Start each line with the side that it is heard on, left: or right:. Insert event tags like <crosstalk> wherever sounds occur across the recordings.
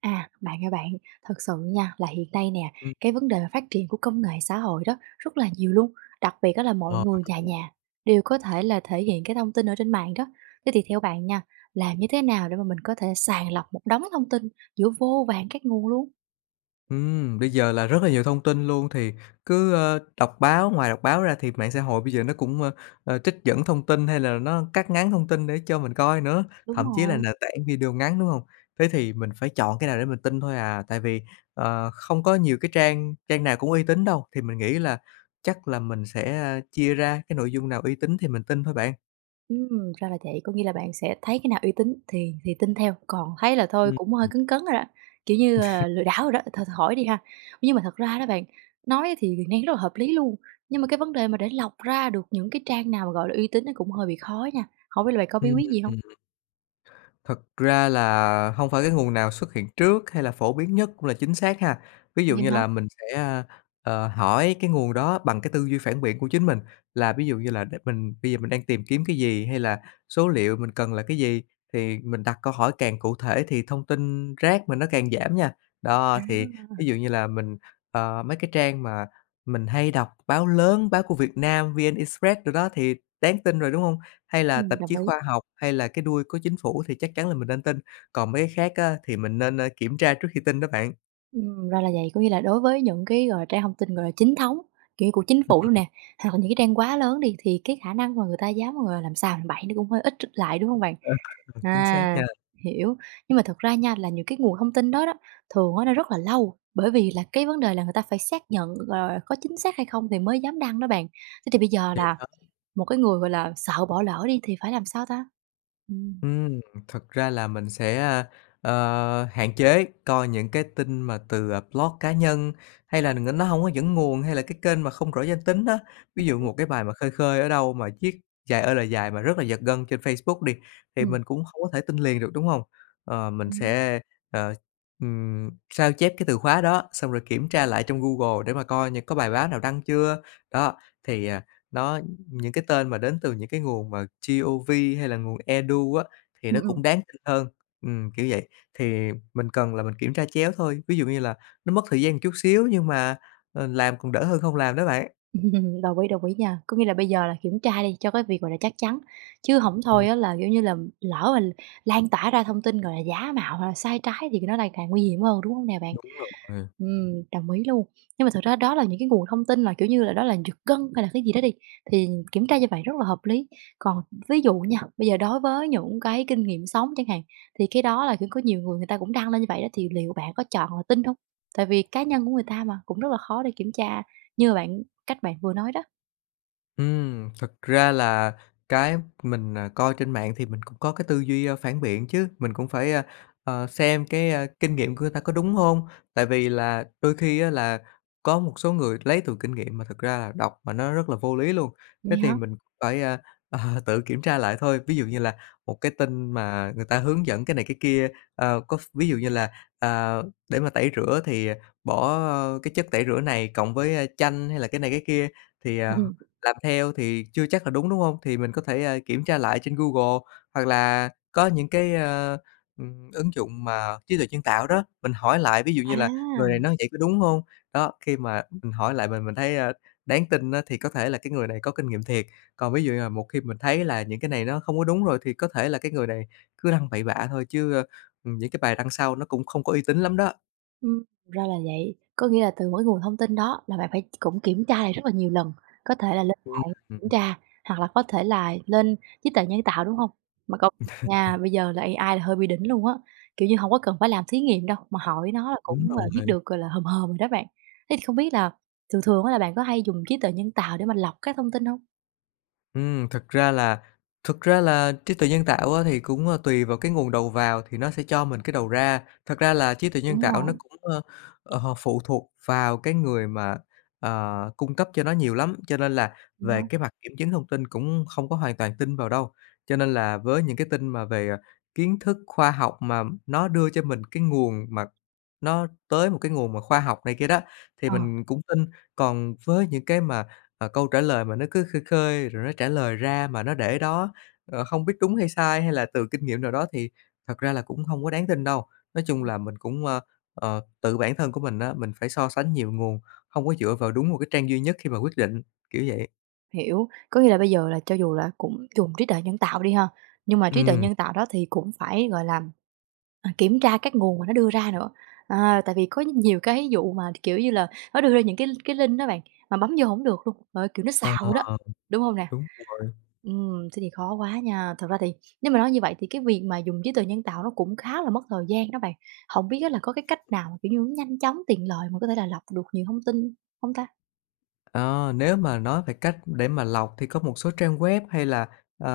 right: Bạn ơi bạn, thật sự nha là hiện nay nè,
left: Ừm,
right: cái vấn đề mà phát triển của công nghệ xã hội đó rất là nhiều luôn, đặc biệt á là mọi
left: ờ,
right: người nhà
left: đúng rồi.
right: nhà đều có thể là thể hiện cái thông tin ở trên mạng đó. Thế thì theo bạn nha, làm như thế nào để mà mình có thể sàng lọc một đống thông tin giữa vô vàn các nguồn luôn?
left: Bây giờ là rất là nhiều thông tin luôn thì cứ, đọc báo, ngoài đọc báo ra thì mạng xã hội bây giờ nó cũng, trích dẫn thông tin hay là nó cắt ngắn thông tin để cho mình coi nữa,
right: Đúng
left: thậm chí là
right: rồi.
left: nền tảng video ngắn, đúng hông? Thế thì mình phải chọn cái nào để mình tin thôi à, tại vì, không có nhiều cái trang trang nào cũng uy tín đâu, thì mình nghĩ là chắc là mình sẽ, chia ra cái nội dung nào uy tín thì mình tin thôi bạn.
right: Ra là vậy, có nghĩa là bạn sẽ thấy cái nào uy tín thì tin theo, còn thấy là thôi
left: Ừm.
right: cũng hơi cấn cấn rồi đó, kiểu như, lừa đảo rồi đó, thôi thôi hỏi đi ha. Nhưng mà thật ra đó bạn, nói thì Việt Nam rất là hợp lý luôn, nhưng mà cái vấn đề mà để lọc ra được những cái trang nào mà, gọi là, uy tín nó cũng hơi bị khó nha, không biết là bạn có bí quyết gì không?
left: Ừm. Thật ra là không phải cái nguồn nào xuất hiện trước hay là phổ biến nhất cũng là chính xác ha. Ví dụ
right: Vậy
left: như
right: hả?
left: là mình sẽ, hỏi cái nguồn đó bằng cái tư duy phản biện của chính mình, là ví dụ như là để mình bây giờ mình đang tìm kiếm cái gì hay là số liệu mình cần là cái gì, thì mình đặt câu hỏi càng cụ thể thì thông tin rác mình nó càng giảm nha. Đó, thì ví dụ như là mình, mấy cái trang mà mình hay đọc báo lớn, báo của Việt Nam, VnExpress rồi đó thì đáng tin rồi, đúng không? Hay là tạp
right: Đồng
left: chí
right: ý.
left: khoa học, hay là cái đuôi của chính phủ thì chắc chắn là mình nên tin, còn mấy cái khác á thì mình nên, kiểm tra trước khi tin đó bạn.
right: Ra là vậy, có nghĩa là đối với những cái, gọi là, trang thông tin, gọi là, chính thống, kiểu như, của chính
left: Ừm.
right: phủ luôn nè, hoặc là những cái trang quá lớn đi, thì cái khả năng mà người ta dám, gọi là, làm xàm làm bậy nó cũng hơi ít lại, đúng không bạn?
left: Ờ, Chính xác nha.
right: À, hiểu. Nhưng mà thật ra nha, là những cái nguồn thông tin đó đó, thường á nó rất là lâu, bởi vì là cái vấn đề là người ta phải xác nhận, có chính xác hay không thì mới dám đăng đó bạn. Thế thì bây giờ
left: Vậy
right: là một cái người, gọi là, sợ bỏ lỡ đi thì phải làm sao ta? Ừ,
left: Ừm, Thật ra là mình sẽ, hạn chế coi những cái tin mà từ, blog cá nhân, hay là nó không có dẫn nguồn, hay là cái kênh mà không rõ danh tính đó. Ví dụ
right: hiểu.
left: một cái bài mà khơi khơi ở đâu mà viết dài ơi là dài mà rất là giật gân trên Facebook đi, thì
right: Ừ,
left: mình cũng không có thể tin liền được, đúng không? Mình
right: ừ,
left: sẽ, ờ, sao chép cái từ khóa đó, xong rồi kiểm tra lại trong Google để mà coi những có bài báo nào đăng chưa. Đó, thì, à, nó những cái tên mà đến từ những cái nguồn mà GOV hay là nguồn Edu á, thì nó
right: ừ,
left: cũng đáng tin hơn, kiểu vậy. Thì mình cần là mình kiểm tra chéo thôi, ví dụ như là nó mất thời gian một chút xíu nhưng mà, làm còn đỡ hơn không làm đó bạn.
right: <laughs> đồng ý nha. Có nghĩa là bây giờ là kiểm tra đi cho cái việc, gọi là, chắc chắn, chứ hổng
left: Ừm.
right: thôi á là, kiểu như là, lỡ mà lan tỏa ra thông tin, gọi là, giả mạo hoặc là sai trái thì nó lại càng nguy hiểm hơn, đúng không nè bạn?
left: Đúng rồi.
right: Đồng ý luôn. Nhưng mà thật ra đó là những cái nguồn thông tin là, kiểu như là, đó là giật gân hay là cái gì đó đi, thì kiểm tra như vậy rất là hợp lý. Còn ví dụ nha, bây giờ đối với những cái kinh nghiệm sống chẳng hạn, thì cái đó là, kiểu, có nhiều người người ta cũng đăng lên như vậy đó, thì liệu bạn có chọn là tin không? Tại vì cá nhân của người ta mà, cũng rất là khó để kiểm tra. Như bạn cách bạn vừa nói đó.
left: Thật ra là cái mình, coi trên mạng thì mình cũng có cái tư duy, phản biện chứ, mình cũng phải, xem cái, kinh nghiệm của người ta có đúng không? Tại vì là đôi khi á là có một số người lấy từ kinh nghiệm mà thực ra là đọc mà nó rất là vô lý luôn.
right: Vậy
left: Thế thì
right: hả?
left: mình cũng phải, ờ, <laughs> tự kiểm tra lại thôi. Ví dụ như là một cái tin mà người ta hướng dẫn cái này cái kia, có ví dụ như là, à, để mà tẩy rửa thì bỏ, cái chất tẩy rửa này cộng với, chanh hay là cái này cái kia thì,
right: Ừm, ừm.
left: làm theo thì chưa chắc là đúng, đúng không? Thì mình có thể, kiểm tra lại trên Google hoặc là có những cái, ứng dụng mà trí tuệ nhân tạo đó, mình hỏi lại, ví dụ
right: À,
left: như là "Người này nói vậy có đúng không? Đó, khi mà mình hỏi lại mình thấy, đáng tin á thì có thể là cái người này có kinh nghiệm thiệt, còn ví dụ như là một khi mình thấy là những cái này nó không có đúng rồi thì có thể là cái người này cứ đăng bậy bạ thôi chứ, những cái bài đăng sau nó cũng không có uy tín lắm đó.
right: ra là vậy. Có nghĩa là từ mỗi nguồn thông tin đó là bạn phải cũng kiểm tra lại rất là nhiều lần, có thể là lên
left: Ừm,
right: mạng
left: ừm.
right: kiểm tra hoặc là có thể là lên trí tuệ nhân tạo, đúng không? Mà công nhận nha, bây giờ là AI là hơi bị đỉnh luôn á, kiểu như, không có cần phải làm thí nghiệm đâu, mà hỏi nó là
left: Đúng
right: cũng, biết
left: rồi.
right: được, gọi là, hòm hòm rồi đó bạn. Thế thì không biết là thường thường á là bạn có hay dùng trí tuệ nhân tạo để mà lọc các thông tin không?
left: Thật ra là thực ra là trí tuệ nhân tạo á, thì cũng, tùy vào cái nguồn đầu vào thì nó sẽ cho mình cái đầu ra. Thật ra là trí tuệ nhân
right: Đúng
left: tạo nó
right: rồi,
left: cũng, phụ thuộc vào cái người mà, cung cấp cho nó nhiều lắm, cho nên là
right: vậy hả?
left: về cái mặt kiểm chứng thông tin cũng không có hoàn toàn tin vào đâu. Cho nên là với những cái tin mà về, kiến thức khoa học mà nó đưa cho mình cái nguồn mà nó tới một cái nguồn mà khoa học này kia đó, thì
right: Ờ.
left: mình cũng tin. Còn với những cái mà Ờ, Câu trả lời mà nó cứ khơi khơi, rồi nó trả lời ra mà nó để đó, không biết đúng hay sai hay là từ kinh nghiệm nào đó thì thật ra là cũng không có đáng tin đâu. Nói chung là mình cũng, tự bản thân của mình á, mình phải so sánh nhiều nguồn, không có dựa vào đúng một cái trang duy nhất khi mà quyết định, kiểu vậy.
right: Hiểu, có nghĩa là bây giờ là cho dù là cũng dùng trí tuệ nhân tạo đi ha, nhưng mà trí tuệ
left: Ừm,
right: nhân tạo đó thì cũng phải, gọi là, kiểm tra các nguồn mà nó đưa ra nữa. Tại vì có nhiều cái vụ mà, kiểu như là, nó đưa ra những cái link đó bạn, mà bấm vô không được luôn, trời kiểu, nó
left: ờ,
right: xạo đó, đúng không nè?
left: đúng rồi.
right: Thế thì khó quá nha. Thật ra thì nếu mà nói như vậy thì cái việc mà dùng trí tuệ nhân tạo nó cũng khá là mất thời gian đó bạn. Không biết á là có cái cách nào mà, kiểu như, nó nhanh chóng, tiện lợi mà có thể là lọc được nhiều thông tin không ta?
left: Ờ, Nếu mà nói về cách để mà lọc thì có một số trang web hay là, ờ,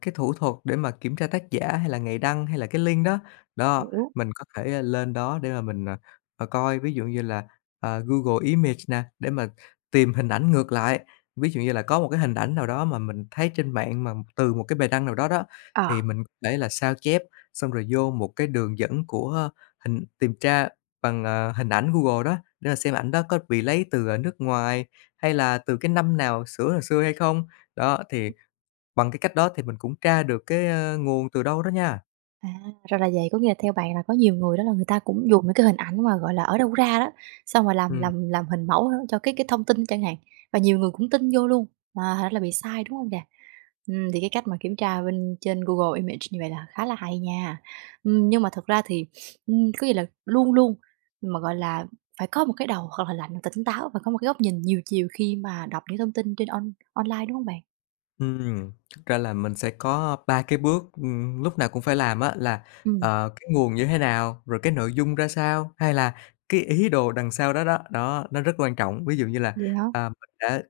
left: cái thủ thuật để mà kiểm tra tác giả hay là ngày đăng hay là cái link đó. Đó,
right: Hiểu.
left: mình có thể lên đó để mà mình, coi, ví dụ như là, Google Image nè, để mà tìm hình ảnh ngược lại. Ví dụ như là có một cái hình ảnh nào đó mà mình thấy trên mạng mà từ một cái bài đăng nào đó đó,
right: Ờ.
left: thì mình có thể là sao chép, xong rồi vô một cái đường dẫn của hình tìm tra bằng, hình ảnh Google đó, để mà xem ảnh đó có bị lấy từ, nước ngoài hay là từ cái năm nào sửa hồi xưa hay không? Đó, thì bằng cái cách đó thì mình cũng tra được cái, nguồn từ đâu đó nha.
right: À, ra là vậy, có nghĩa là theo bạn là có nhiều người đó là người ta cũng dùng những cái hình ảnh mà, gọi là, ở đâu ra đó, xong rồi làm
left: Ừm.
right: làm làm hình mẫu cho cái thông tin chẳng hạn, và nhiều người cũng tin vô luôn, mà thành ra là bị sai, đúng không nè? Thì cái cách mà kiểm tra bên trên Google Image như vậy là khá là hay nha. Nhưng mà thật ra thì, có nghĩa là luôn luôn mà, gọi là, phải có một cái đầu thật là lạnh, tỉnh táo và có một cái góc nhìn nhiều chiều khi mà đọc những thông tin trên on online, đúng không bạn?
left: Thực ra là mình sẽ có 3 cái bước, lúc nào cũng phải làm á, là,
right: Ừm.
left: cái nguồn như thế nào, rồi cái nội dung ra sao, hay là cái ý đồ đằng sau đó đó, đó, nó rất quan trọng. Ví dụ như là,
right: Vậy hả?
left: mình đã,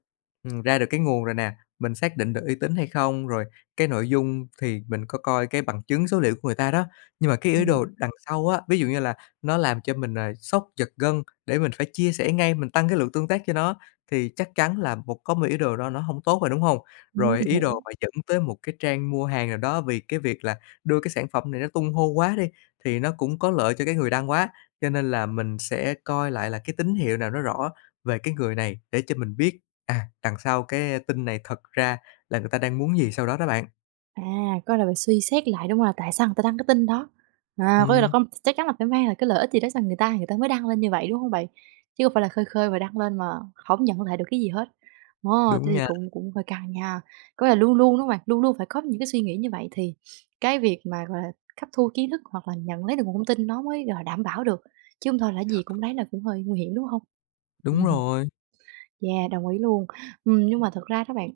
left: ra được cái nguồn rồi nè, mình xác định được uy tín hay không, rồi cái nội dung thì mình có coi cái bằng chứng số liệu của người ta đó. Nhưng mà cái ý đồ
right: Ừm.
left: đằng sau á, ví dụ như là nó làm cho mình, sốc, giật gân để mình phải chia sẻ ngay, mình tăng cái lượng tương tác cho nó, thì chắc chắn là một có một ý đồ đó nó không tốt rồi, đúng không? Rồi ý đồ
right: Hiểu.
left: mà dẫn tới một cái trang mua hàng nào đó vì cái việc là đưa cái sản phẩm này nó tung hô quá đi, thì nó cũng có lợi cho cái người đăng quá, cho nên là mình sẽ coi lại là cái tín hiệu nào nó rõ về cái người này để cho mình biết, đằng sau cái tin này thật ra là người ta đang muốn gì sau đó đó bạn.
right: À, có là phải suy xét lại, đúng không? Là tại sao người ta đăng cái tin đó? Có nghĩa là
left: Ừm,
right: có chắc chắn là phải mang lại cái lợi ích gì đó cho người ta mới đăng lên như vậy, đúng không bạn? Chứ không phải là khơi khơi mà đăng lên mà không nhận lại được cái gì hết. Ờ, thế
left: đúng
right: thì
left: nha,
right: cũng cũng hơi căng nha. Có nghĩa là luôn luôn, đúng không bạn? Luôn luôn phải có những cái suy nghĩ như vậy thì cái việc mà, gọi là, hấp thu kiến thức hoặc là nhận lấy được nguồn thông tin nó mới, gọi là, đảm bảo được, chứ không thôi là gì cũng lấy là cũng hơi nguy hiểm, đúng không? <laughs>
left: đúng
right: Ừm,
left: rồi.
right: yeah, đồng ý luôn. Nhưng mà thật ra đó bạn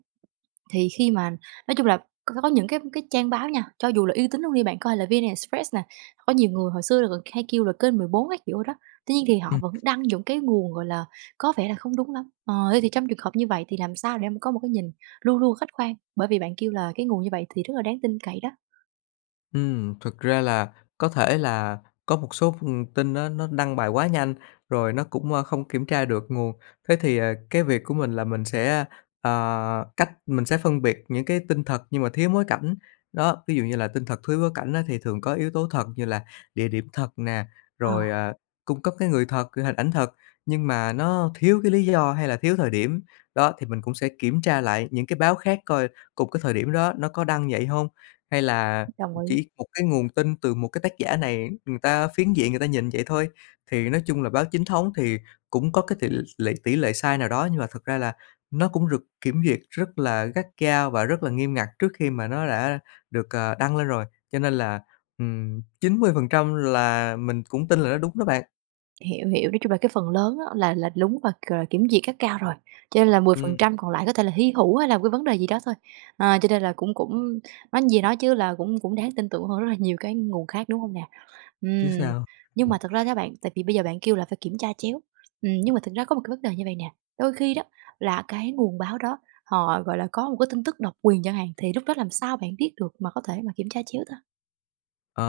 right: thì khi mà nói chung là có những cái trang báo nha, cho dù là uy tín luôn đi bạn, coi là VN Express nè, có nhiều người hồi xưa là còn hay kêu là kênh 14 các kiểu đó, tuy nhiên thì họ
left: Ừm.
right: vẫn đăng những cái nguồn, gọi là, có vẻ là không đúng lắm. Ờ, thế thì trong trường hợp như vậy thì làm sao để em có một cái nhìn luôn luôn khách quan, bởi vì bạn kêu là cái nguồn như vậy thì rất là đáng tin cậy đó.
left: Thực ra là có thể là có một số thông tin nó đăng bài quá nhanh, rồi nó cũng, không kiểm tra được nguồn. Thế thì, cái việc của mình là cách mình sẽ phân biệt những cái tin thật nhưng mà thiếu bối cảnh. Đó, ví dụ như là tin thật thiếu bối cảnh á thì thường có yếu tố thật như là địa điểm thật nè,
right: Ờ,
left: rồi, cung cấp cái người thật, cái hình ảnh thật, nhưng mà nó thiếu cái lý do hay là thiếu thời điểm. Đó, thì mình cũng sẽ kiểm tra lại những cái báo khác coi cùng cái thời điểm đó nó có đăng vậy không? Hay là
right: đồng ý.
left: chỉ một cái nguồn tin từ một cái tác giả này, người ta phiến diện người ta nhìn vậy thôi. Thì nói chung là báo chính thống thì cũng có cái tỷ lệ sai nào đó, nhưng mà thật ra là nó cũng được kiểm duyệt rất là gắt gao và rất là nghiêm ngặt trước khi mà nó đã được, đăng lên rồi. Cho nên là, 90% là mình cũng tin là nó đúng đó bạn.
right: Hiểu, hiểu, nói chung là cái phần lớn á là đúng và, gọi là, kiểm duyệt các cao rồi, cho nên là mười phần
left: Ừm,
right: trăm còn lại có thể là hy hữu hay là một cái vấn đề gì đó thôi. Ờ, cho nên là cũng cũng nói gì nói chứ là cũng cũng đáng tin tưởng hơn rất là nhiều cái nguồn khác, đúng không nè?
left: chứ
right: Ừm,
left: sao.
right: nhưng mà thật ra các bạn, tại vì bây giờ bạn kêu là phải kiểm tra chéo, nhưng mà thật ra có một cái vấn đề như vậy nè, đôi khi đó là cái nguồn báo đó họ, gọi là, có một cái tin tức độc quyền chẳng hạn, thì lúc đó làm sao bạn biết được mà có thể mà kiểm tra chéo ta?
left: Ờ,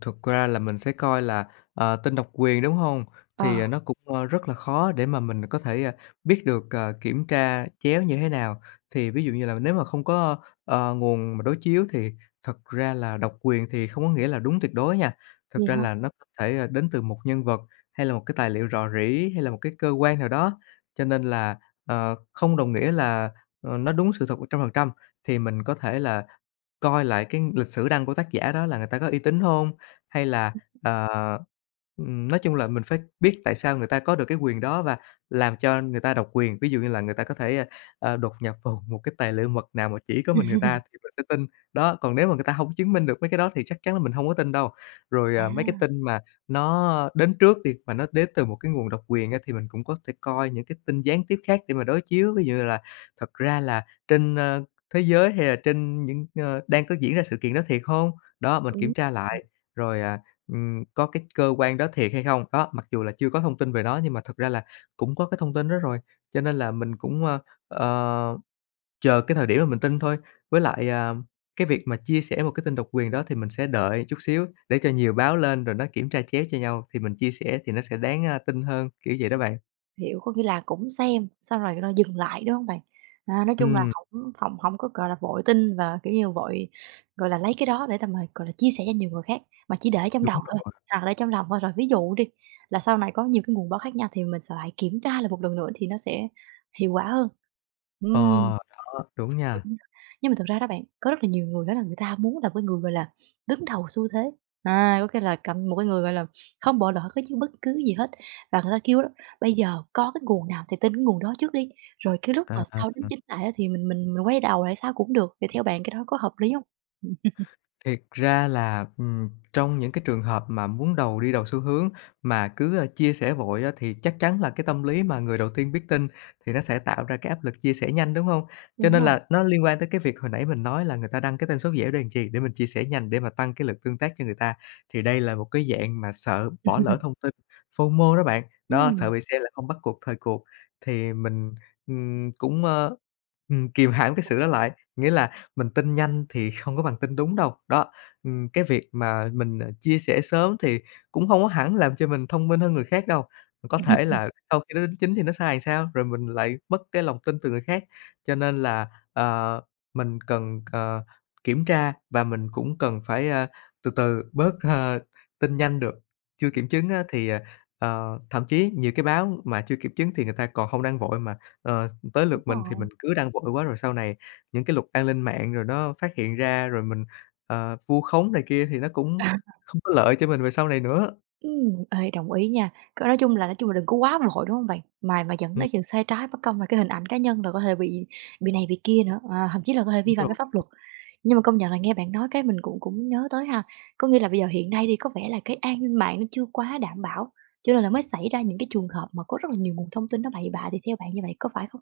left: Thực ra là mình sẽ coi là, tên độc quyền, đúng không? Thì,
right: Ờ.
left: nó cũng, rất là khó để mà mình có thể, biết được, kiểm tra chéo như thế nào. Thì ví dụ như là nếu mà không có, nguồn mà đối chiếu thì thật ra là độc quyền thì không có nghĩa là đúng tuyệt đối nha. Thực
right: Vậy
left: ra
right: hả?
left: là nó có thể, đến từ một nhân vật hay là một cái tài liệu rò rỉ, hay là một cái cơ quan nào đó, cho nên là, không đồng nghĩa là, nó đúng sự thật 100%. Thì mình có thể là coi lại cái lịch sử đăng của tác giả đó là người ta có uy tín hông? Hay là, ờ, nói chung là mình phải biết tại sao người ta có được cái quyền đó và làm cho người ta độc quyền. Ví dụ như là người ta có thể, đột nhập vào một cái tài liệu mật nào mà chỉ có mình người ta thì mình sẽ tin. Đó, còn nếu mà người ta hông chứng minh được mấy cái đó thì chắc chắn là mình hông có tin đâu. Rồi, mấy cái
right: À.
left: tin mà nó đến trước đi, mà nó đến từ một cái nguồn độc quyền á thì mình cũng có thể coi những cái tin gián tiếp khác để mà đối chiếu. Ví dụ như là thật ra là trên, thế giới hay là trên những, đang có diễn ra sự kiện đó thiệt không. Đó, mình
right: Ừ.
left: kiểm tra lại, rồi, có cái cơ quan đó thiệt hay không? Đó, mặc dù là chưa có thông tin về nó nhưng mà thật ra là cũng có cái thông tin đó rồi, cho nên là mình cũng, ờ, chờ cái thời điểm mà mình tin thôi. Với lại, cái việc mà chia sẻ một cái tin độc quyền đó thì mình sẽ đợi chút xíu để cho nhiều báo lên rồi nó kiểm tra chéo cho nhau thì mình chia sẻ thì nó sẽ đáng, tin hơn, kiểu vậy đó bạn.
right: Hiểu, có nghĩa là cũng xem, xong rồi nó dừng lại, đúng hông bạn? Nói chung là
left: Ừm,
right: hổng hổng hổng có, gọi là, vội tin và, kiểu như, vội, gọi là, lấy cái đó để tầm, gọi là, chia sẻ cho nhiều người khác, mà chỉ để trong
left: đúng
right: đầu thôi,
left: rồi.
right: hoặc để trong lòng thôi. Rồi ví dụ đi, là sau này có nhiều cái nguồn báo khác nhau thì mình sẽ lại kiểm tra lại một lần nữa thì nó sẽ hiệu quả hơn.
left: Ờ,
right: Ừm.
left: đó, đúng
right: Kiểu
left: nha.
right: như nhưng mà thực ra đó bạn, có rất là nhiều người đó là người ta muốn là một cái người, gọi là, đứng đầu xu thế, có nghĩa là cầm một cái người, gọi là, không bỏ lỡ cái chứ bất cứ gì hết. Và người ta kêu đó, bây giờ có cái nguồn nào thì tin cái nguồn đó trước đi, rồi cái lúc mà
left: À,
right: sau đến chính lại á thì mình quay đầu lại sao cũng được, thì theo bạn cái đó có hợp lý không?
left: thiệt ra là, trong những cái trường hợp mà muốn đầu đi đầu xu hướng mà cứ, chia sẻ vội á, thì chắc chắn là cái tâm lý mà người đầu tiên biết tin thì nó sẽ tạo ra cái áp lực chia sẻ nhanh, đúng không?
right: <laughs>
left: Cho
right: Đúng
left: nên
right: rồi.
left: là nó liên quan tới cái việc hồi nãy mình nói là người ta đăng cái tên số dễ để làm chi, để mình chia sẻ nhanh để mà tăng cái lực tương tác cho người ta. Thì đây là một cái dạng mà sợ bỏ lỡ thông tin, FOMO đó bạn, đó, sợ
right: Ừm.
left: bị xem là không bắt cuộc thời cuộc. Thì mình, ừm, cũng, ơ, kìm hãm cái sự đó lại, nghĩa là mình tin nhanh thì không có bằng tin đúng đâu. Đó, cái việc mà mình, chia sẻ sớm thì cũng hông có hẳn làm cho mình thông minh hơn người khác đâu. Có thể
right: <laughs>
left: là sau khi nó đính chính thì nó sai sao, rồi mình lại mất cái lòng tin từ người khác. Cho nên là, ờ, mình cần, kiểm tra và mình cũng cần phải, từ từ bớt, tin nhanh được. Chưa kiểm chứng á thì, thậm chí nhiều cái báo mà chưa kiểm chứng thì người ta còn hông đăng vội mà, ờ, tới
right: Đúng
left: lượt mình thì
right: rồi.
left: mình cứ đăng vội quá rồi sau này những cái luật an ninh mạng rồi nó phát hiện ra, rồi mình, vu khống này kia thì nó cũng không có lợi cho mình về sau này nữa.
right: Ê, đồng ý nha. Nói chung là đừng có quá vội, đúng không bạn? Mà dẫn
left: Ừm,
right: đến chuyện sai trái bất công là cái hình ảnh cá nhân rồi có thể bị này bị kia nữa, thậm chí là có thể vi
left: đúng
right: phạm đến
left: rồi.
right: pháp luật. Nhưng mà công nhận là nghe bạn nói cái mình cũng cũng nhớ tới ha. Có nghĩa là bây giờ hiện nay đi, có vẻ là cái an ninh mạng nó chưa quá đảm bảo, cho nên là mới xảy ra những cái trường hợp mà có rất là nhiều nguồn thông tin nó bậy bạ thì theo bạn như vậy, có phải không?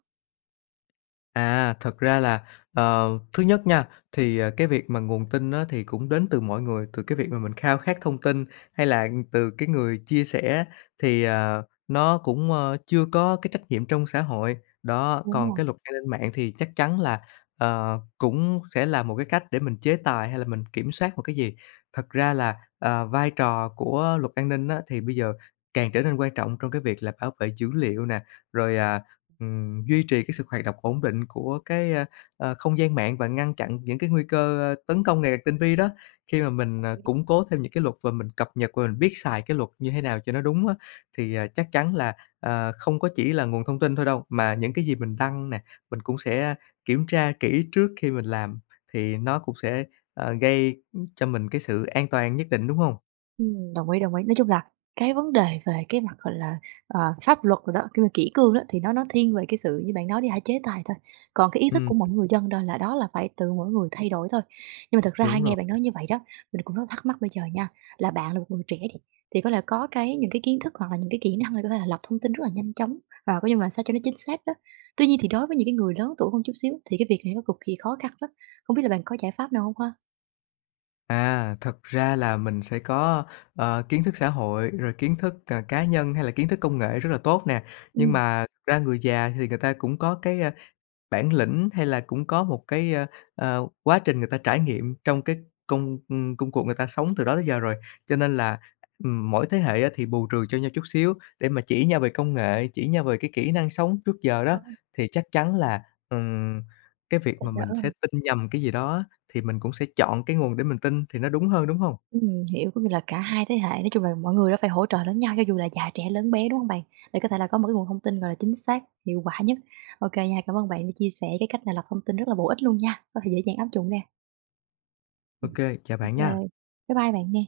left: À, thật ra là, thứ nhất nha, thì, cái việc mà nguồn tin á thì cũng đến từ mọi người, từ cái việc mà mình khao khát thông tin hay là từ cái người chia sẻ thì, nó cũng, chưa có cái trách nhiệm trong xã hội. Đó,
right: Đúng
left: còn
right: rồi.
left: cái luật an ninh mạng thì chắc chắn là, cũng sẽ là một cái cách để mình chế tài hay là mình kiểm soát một cái gì. Thật ra là, vai trò của luật an ninh á thì bây giờ càng trở nên quan trọng trong cái việc là bảo vệ dữ liệu nè, rồi, duy trì cái sự hoạt động ổn định của cái, không gian mạng và ngăn chặn những cái nguy cơ, tấn công ngày càng tinh vi đó. Khi mà mình, củng cố thêm những cái luật và mình cập nhật và mình biết xài cái luật như thế nào cho nó đúng á, thì, chắc chắn là, không có chỉ là nguồn thông tin thôi đâu, mà những cái gì mình đăng nè, mình cũng sẽ kiểm tra kỹ trước khi mình làm thì nó cũng sẽ, gây cho mình cái sự an toàn nhất định, đúng không?
right: Đồng ý, đồng ý. Nói chung là cái vấn đề về cái mặt, gọi là, pháp luật rồi đó, cái mà kỷ cương đó thì nó thiên về cái sự như bạn nói đi ha, chế tài thôi. Còn cái ý thức
left: Ừm,
right: của mỗi người dân đó là phải từ mỗi người thay đổi thôi. Nhưng mà thật ra hay
left: đúng
right: nghe
left: rồi.
right: bạn nói như vậy đó, mình cũng rất thắc mắc bây giờ nha, là bạn là một người trẻ đi, thì có lẽ có cái những cái kiến thức hoặc là những cái kỹ năng để có thể là lọc thông tin rất là nhanh chóng và có như là sao cho nó chính xác đó. Tuy nhiên thì đối với những cái người lớn tuổi hơn chút xíu thì cái việc này nó cực kỳ khó khăn lắm. Không biết là bạn có giải pháp nào không ha?
left: À, thật ra là mình sẽ có, kiến thức xã hội, rồi kiến thức, cá nhân hay là kiến thức công nghệ rất là tốt nè. Nhưng
right: Ừ.
left: mà thực ra người già thì người ta cũng có cái, bản lĩnh hay là cũng có một cái, quá trình người ta trải nghiệm trong cái công công cuộc người ta sống từ đó tới giờ rồi. Cho nên là, mỗi thế hệ á thì bù trừ cho nhau chút xíu để mà chỉ nhau về công nghệ, chỉ nhau về cái kỹ năng sống trước giờ đó,
right: Có,
left: thì chắc chắn là, ừm, cái việc
right: phải
left: mà
right: đỡ.
left: mình sẽ tin nhầm cái gì đó thì mình cũng sẽ chọn cái nguồn để mình tin thì nó đúng hơn, đúng không?
right: Hiểu, có nghĩa là cả hai thế hệ, nói chung là mọi người đã phải hỗ trợ lẫn nhau cho dù là già, trẻ, lớn bé, đúng không bạn? Để có thể là có một cái nguồn thông tin, gọi là, chính xác, hiệu quả nhất. OK nha, cảm ơn bạn đã chia sẻ cái cách là lọc thông tin rất là bổ ích luôn nha, có thể dễ dàng áp dụng nè. Ừm.
left: OK, chào
right: Ô
left: bạn nha.
right: bye bye bạn nè.